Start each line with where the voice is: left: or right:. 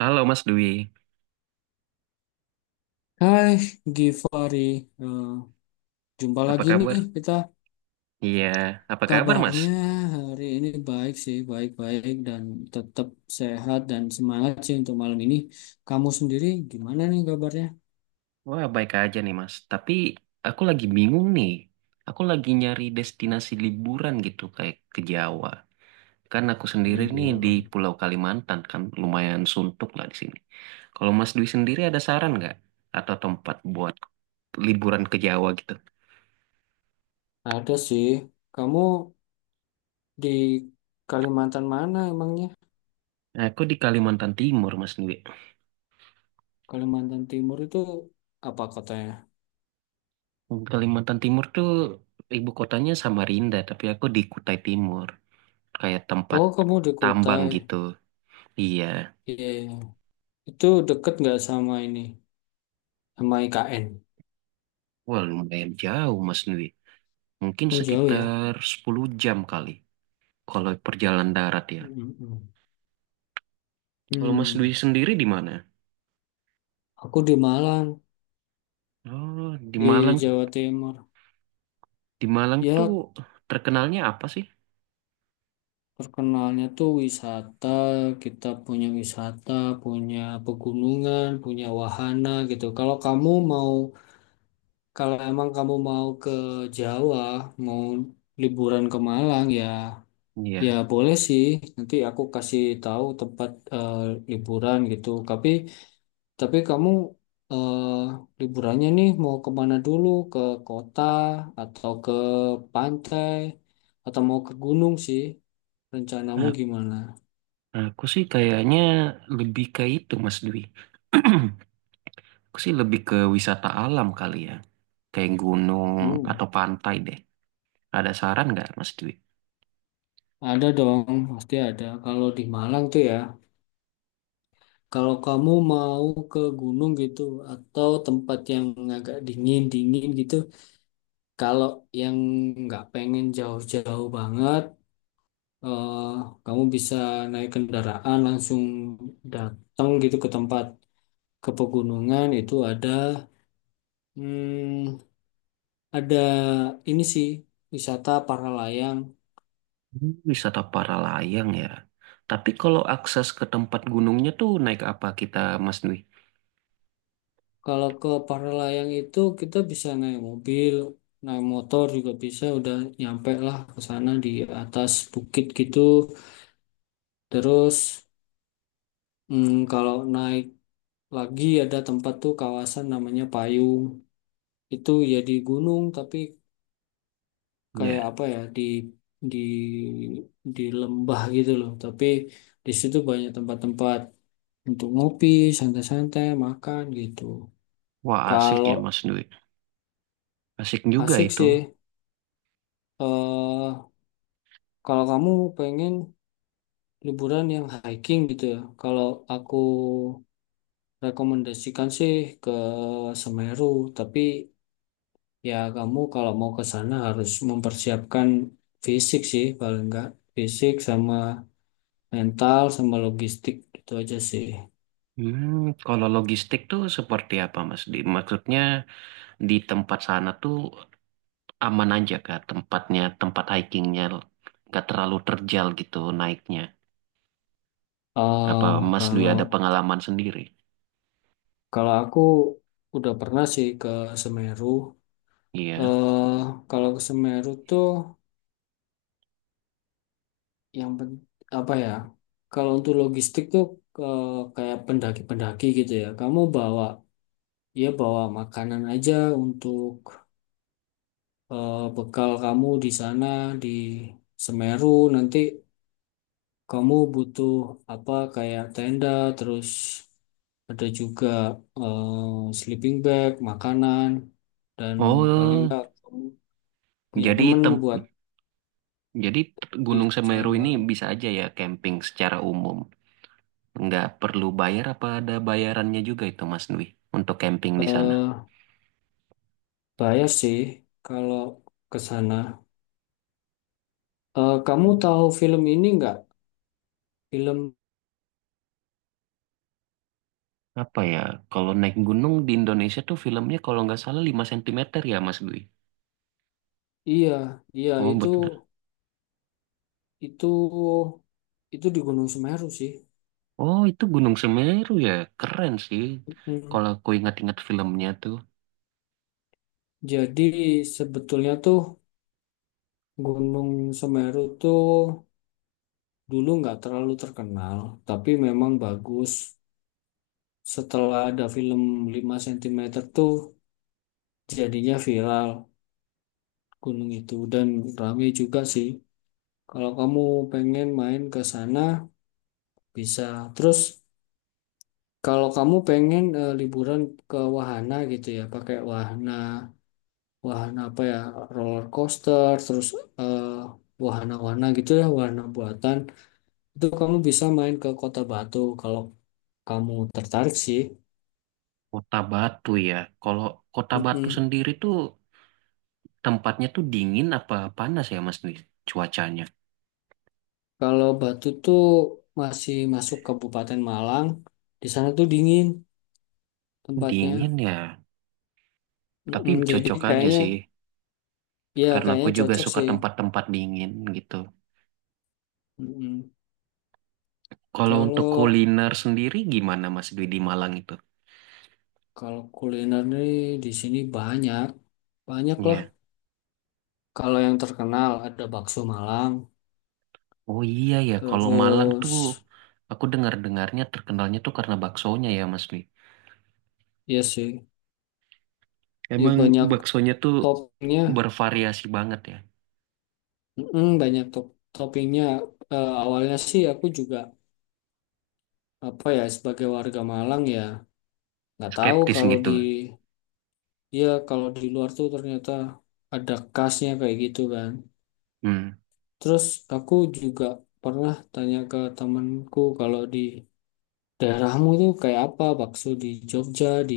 right: Halo Mas Dwi,
left: Hai Givari, Eh, jumpa
right: apa
left: lagi nih
right: kabar?
left: kita.
right: Iya, apa kabar Mas?
left: Kabarnya hari ini baik sih, baik-baik dan tetap sehat dan semangat sih untuk malam ini. Kamu sendiri gimana nih kabarnya?
right: Wah, baik aja nih Mas. Tapi aku lagi bingung nih. Aku lagi nyari destinasi liburan gitu kayak ke Jawa. Kan aku sendiri nih di
left: Liburan.
right: Pulau Kalimantan kan lumayan suntuk lah di sini. Kalau Mas Dwi sendiri ada saran nggak? Atau tempat buat liburan ke Jawa gitu?
left: Ada sih. Kamu di Kalimantan mana emangnya?
right: Nah, aku di Kalimantan Timur Mas Dwi.
left: Kalimantan Timur itu apa kotanya?
right: Kalimantan Timur tuh ibu kotanya Samarinda, tapi aku di Kutai Timur. Kayak tempat
left: Oh, kamu di
right: tambang
left: Kutai.
right: gitu. Iya,
left: Iya, itu deket nggak sama ini, sama IKN?
right: wah lumayan jauh Mas Nwi. Mungkin
left: Oh, jauh ya.
right: sekitar 10 jam kali kalau perjalanan darat ya.
left: Mm-mm.
right: Kalau Mas Nwi
left: Hmm.
right: sendiri di mana?
left: Aku di Malang,
right: Oh, di
left: di
right: Malang.
left: Jawa Timur.
right: Di Malang tuh
left: Ya,
right: terkenalnya apa sih?
left: terkenalnya tuh wisata. Kita punya wisata, punya pegunungan, punya wahana gitu. Kalau kamu mau, kalau emang kamu mau ke Jawa, mau liburan ke Malang ya, ya
right: Iya,
left: boleh sih. Nanti aku kasih tahu tempat eh, liburan gitu. Tapi kamu eh, liburannya nih mau kemana dulu? Ke kota atau ke pantai atau mau ke gunung sih? Rencanamu
right: a-
left: gimana?
right: aku sih kayaknya lebih ke itu Mas Dwi. Aku sih lebih ke wisata alam kali ya, kayak gunung
left: Hmm,
right: atau pantai deh. Ada saran nggak Mas Dwi?
left: ada dong, pasti ada. Kalau di Malang tuh ya, kalau kamu mau ke gunung gitu atau tempat yang agak dingin-dingin gitu, kalau yang nggak pengen jauh-jauh banget, eh, kamu bisa naik kendaraan langsung datang gitu ke tempat. Ke pegunungan itu hmm, ada ini sih wisata para layang.
right: Hmm, wisata para layang ya. Tapi kalau akses ke tempat gunungnya tuh naik apa kita, Mas Dwi?
left: Kalau ke para layang itu kita bisa naik mobil, naik motor juga bisa, udah nyampe lah ke sana di atas bukit gitu. Terus kalau naik lagi ada tempat tuh kawasan namanya Payung. Itu ya di gunung tapi kayak
right: Ya.
left: apa ya di di lembah gitu loh. Tapi di situ banyak tempat-tempat untuk ngopi, santai-santai, makan gitu.
right: Wah, asik ya,
left: Kalau
right: Mas Dwi. Asik juga
left: asik
right: itu.
left: sih, eh kalau kamu pengen liburan yang hiking gitu ya, kalau aku rekomendasikan sih ke Semeru, tapi ya kamu kalau mau ke sana harus mempersiapkan fisik sih, paling enggak fisik sama mental sama logistik itu aja sih.
right: Hmm, kalau logistik tuh seperti apa, Mas Dwi? Maksudnya di tempat sana tuh aman aja kah tempatnya, tempat hikingnya nggak terlalu terjal gitu naiknya. Apa
left: eh
right: Mas Dwi
left: kalau
right: ada pengalaman sendiri?
left: kalau aku udah pernah sih ke Semeru.
right: Iya.
left: eh Kalau ke Semeru tuh yang pen- apa ya? Kalau untuk logistik tuh ke kayak pendaki-pendaki gitu ya. Kamu bawa makanan aja untuk bekal kamu di sana di Semeru. Nanti kamu butuh apa kayak tenda terus ada juga sleeping bag, makanan dan paling
right: Oh,
left: enggak kamu punya
right: jadi
left: temen
right: tem
left: buat
right: jadi
left: di
right: Gunung Semeru
left: jalan
right: ini
left: bareng.
right: bisa aja ya camping secara umum. Nggak perlu bayar apa ada bayarannya juga itu Mas Dwi untuk camping di sana?
left: Eh, Saya sih kalau ke sana. Kamu tahu film ini nggak? Film
right: Apa ya, kalau naik gunung di Indonesia tuh filmnya kalau nggak salah 5 cm ya Mas Dwi?
left: iya, iya
right: Oh
left: itu
right: bener.
left: itu di Gunung Semeru sih.
right: Oh itu Gunung Semeru ya, keren sih.
left: Hmm.
right: Kalau aku ingat-ingat filmnya tuh
left: Jadi sebetulnya tuh Gunung Semeru tuh dulu nggak terlalu terkenal, tapi memang bagus. Setelah ada film Lima Sentimeter tuh jadinya viral gunung itu dan rame juga sih. Kalau kamu pengen main ke sana bisa. Terus, kalau kamu pengen liburan ke wahana gitu ya, pakai wahana wahana apa ya, roller coaster, terus eh, wahana-wahana gitu ya, wahana buatan, itu kamu bisa main ke Kota Batu kalau kamu tertarik sih.
right: Kota Batu ya. Kalau Kota Batu
left: Mm-mm.
right: sendiri tuh tempatnya tuh dingin apa panas ya Mas Dwi? Cuacanya.
left: Kalau Batu tuh masih masuk Kabupaten Malang, di sana tuh dingin tempatnya.
right: Dingin ya, tapi
left: Mm-mm. Jadi
right: cocok aja
left: kayaknya,
right: sih.
left: ya
right: Karena aku
left: kayaknya
right: juga
left: cocok
right: suka
left: sih.
right: tempat-tempat dingin gitu.
left: Mm-mm.
right: Kalau untuk
left: Kalau
right: kuliner sendiri gimana Mas Dwi di Malang itu?
left: kalau kuliner nih di sini banyak, banyak lah.
right: Iya.
left: Kalau yang terkenal ada bakso Malang,
right: Oh iya ya, kalau Malang tuh
left: terus
right: aku dengar-dengarnya terkenalnya tuh karena baksonya ya Mas Dwi.
left: iya sih, ya
right: Emang
left: banyak
right: baksonya tuh
left: toppingnya,
right: bervariasi banget ya,
left: Banyak toppingnya. Awalnya sih aku juga apa ya sebagai warga Malang ya nggak tahu
right: skeptis
left: kalau
right: gitu.
left: di ya kalau di luar tuh ternyata ada khasnya kayak gitu kan.
right: Hmm,
left: Terus aku juga pernah tanya ke temanku kalau di daerahmu tuh kayak apa bakso di Jogja, di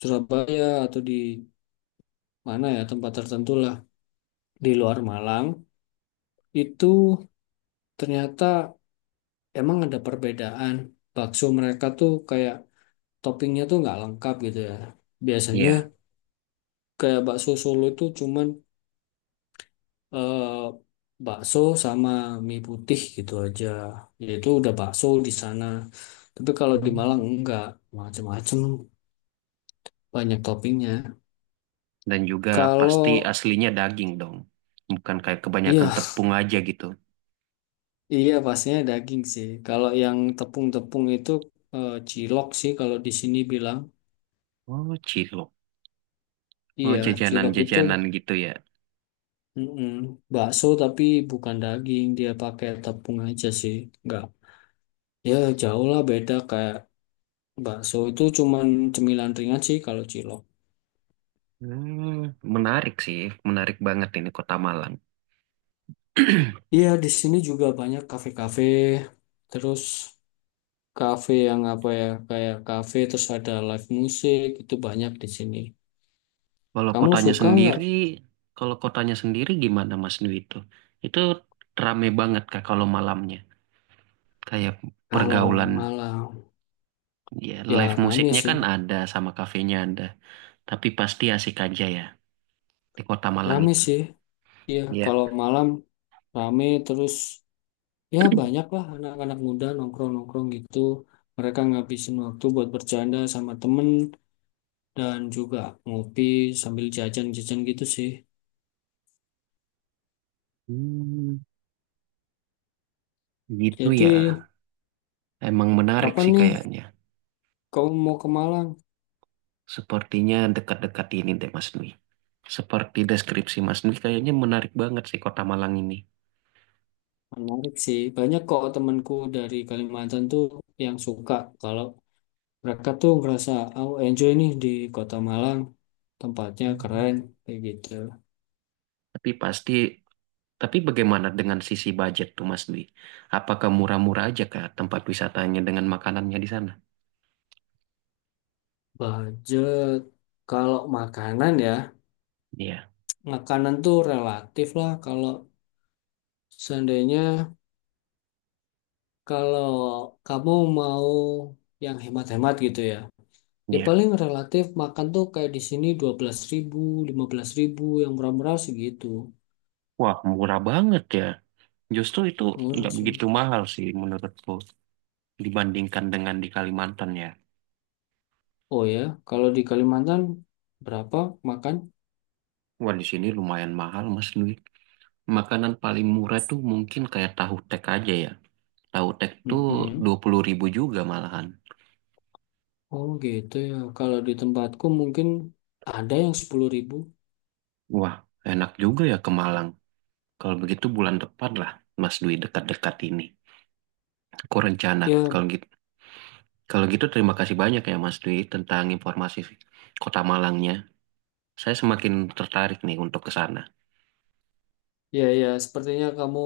left: Surabaya atau di mana ya tempat tertentu lah di luar Malang itu ternyata emang ada perbedaan bakso mereka tuh kayak toppingnya tuh nggak lengkap gitu ya biasanya
right: iya.
left: kayak bakso Solo itu cuman eh, bakso sama mie putih gitu aja yaitu udah bakso di sana tapi kalau di Malang
right: Hmm.
left: enggak macem-macem banyak toppingnya
right: Dan juga pasti
left: kalau
right: aslinya daging dong, bukan kayak kebanyakan
left: iya,
right: tepung aja gitu.
left: iya, pastinya daging sih. Kalau yang tepung-tepung itu cilok sih kalau di sini bilang.
right: Oh cilok, oh
left: Iya, cilok itu
right: jajanan-jajanan gitu ya.
left: mm-mm, bakso tapi bukan daging, dia pakai tepung aja sih. Enggak. Ya, jauh lah beda kayak bakso itu cuman cemilan ringan sih kalau cilok.
right: Hmm, menarik sih, menarik banget ini kota Malang.
left: Iya, di sini juga banyak kafe-kafe, terus kafe yang apa ya, kayak kafe terus ada live musik, itu banyak di sini.
right: Kalau
left: Kamu
right: kotanya
left: suka nggak?
right: sendiri, kalau kotanya sendiri, gimana Mas Dwi itu? Itu rame banget Kak kalau malamnya. Kayak
left: Kalau
right: pergaulan,
left: malam
right: ya live
left: ya rame
right: musiknya
left: sih.
right: kan ada sama kafenya ada. Tapi pasti asik aja ya di kota Malang
left: Rame
right: itu.
left: sih, iya.
right: Iya.
left: Kalau malam rame terus ya banyak lah anak-anak muda nongkrong-nongkrong gitu. Mereka ngabisin waktu buat bercanda sama temen dan juga ngopi sambil jajan-jajan gitu sih.
right: Hmm, gitu
left: Jadi
right: ya. Emang menarik
left: kapan
right: sih
left: nih
right: kayaknya.
left: kamu mau ke Malang?
right: Sepertinya dekat-dekat ini deh Mas Dwi. Seperti deskripsi Mas Dwi kayaknya menarik banget sih kota Malang ini.
left: Menarik sih. Banyak kok temanku dari Kalimantan tuh yang suka kalau mereka tuh ngerasa oh enjoy nih di kota Malang. Tempatnya keren
right: Hmm.
left: kayak gitu.
right: Tapi pasti Tapi bagaimana dengan sisi budget tuh Mas Dwi? Apakah murah-murah aja kah tempat wisatanya dengan makanannya di sana?
left: Budget kalau makanan ya,
right: Iya,
left: makanan tuh relatif lah. Kalau seandainya kalau kamu mau yang hemat-hemat gitu ya, ya
right: iya.
left: paling relatif makan tuh kayak di sini 12.000 15.000 yang murah-murah segitu.
right: Wah, murah banget ya. Justru itu
left: Murah
right: nggak
left: sih.
right: begitu mahal sih menurutku dibandingkan dengan di Kalimantan ya.
left: Oh ya, kalau di Kalimantan berapa makan?
right: Wah, di sini lumayan mahal Mas Dwi. Makanan paling murah tuh mungkin kayak tahu tek aja ya. Tahu tek tuh
left: Mm-mm.
right: 20.000 juga malahan.
left: Oh gitu ya. Kalau di tempatku mungkin ada yang 10.000.
right: Wah, enak juga ya ke Malang. Kalau begitu bulan depan lah Mas Dwi dekat-dekat ini. Aku rencana
left: Ya,
right: kalau gitu Kalau gitu, terima kasih banyak ya Mas Dwi tentang informasi Kota Malangnya. Saya semakin tertarik nih untuk ke sana.
left: iya, iya, sepertinya kamu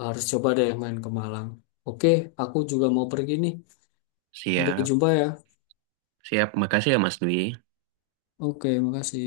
left: harus coba deh main ke Malang. Oke, aku juga mau pergi nih. Sampai
right: Siap,
left: jumpa ya.
right: siap. Makasih ya Mas Dwi.
left: Oke, makasih.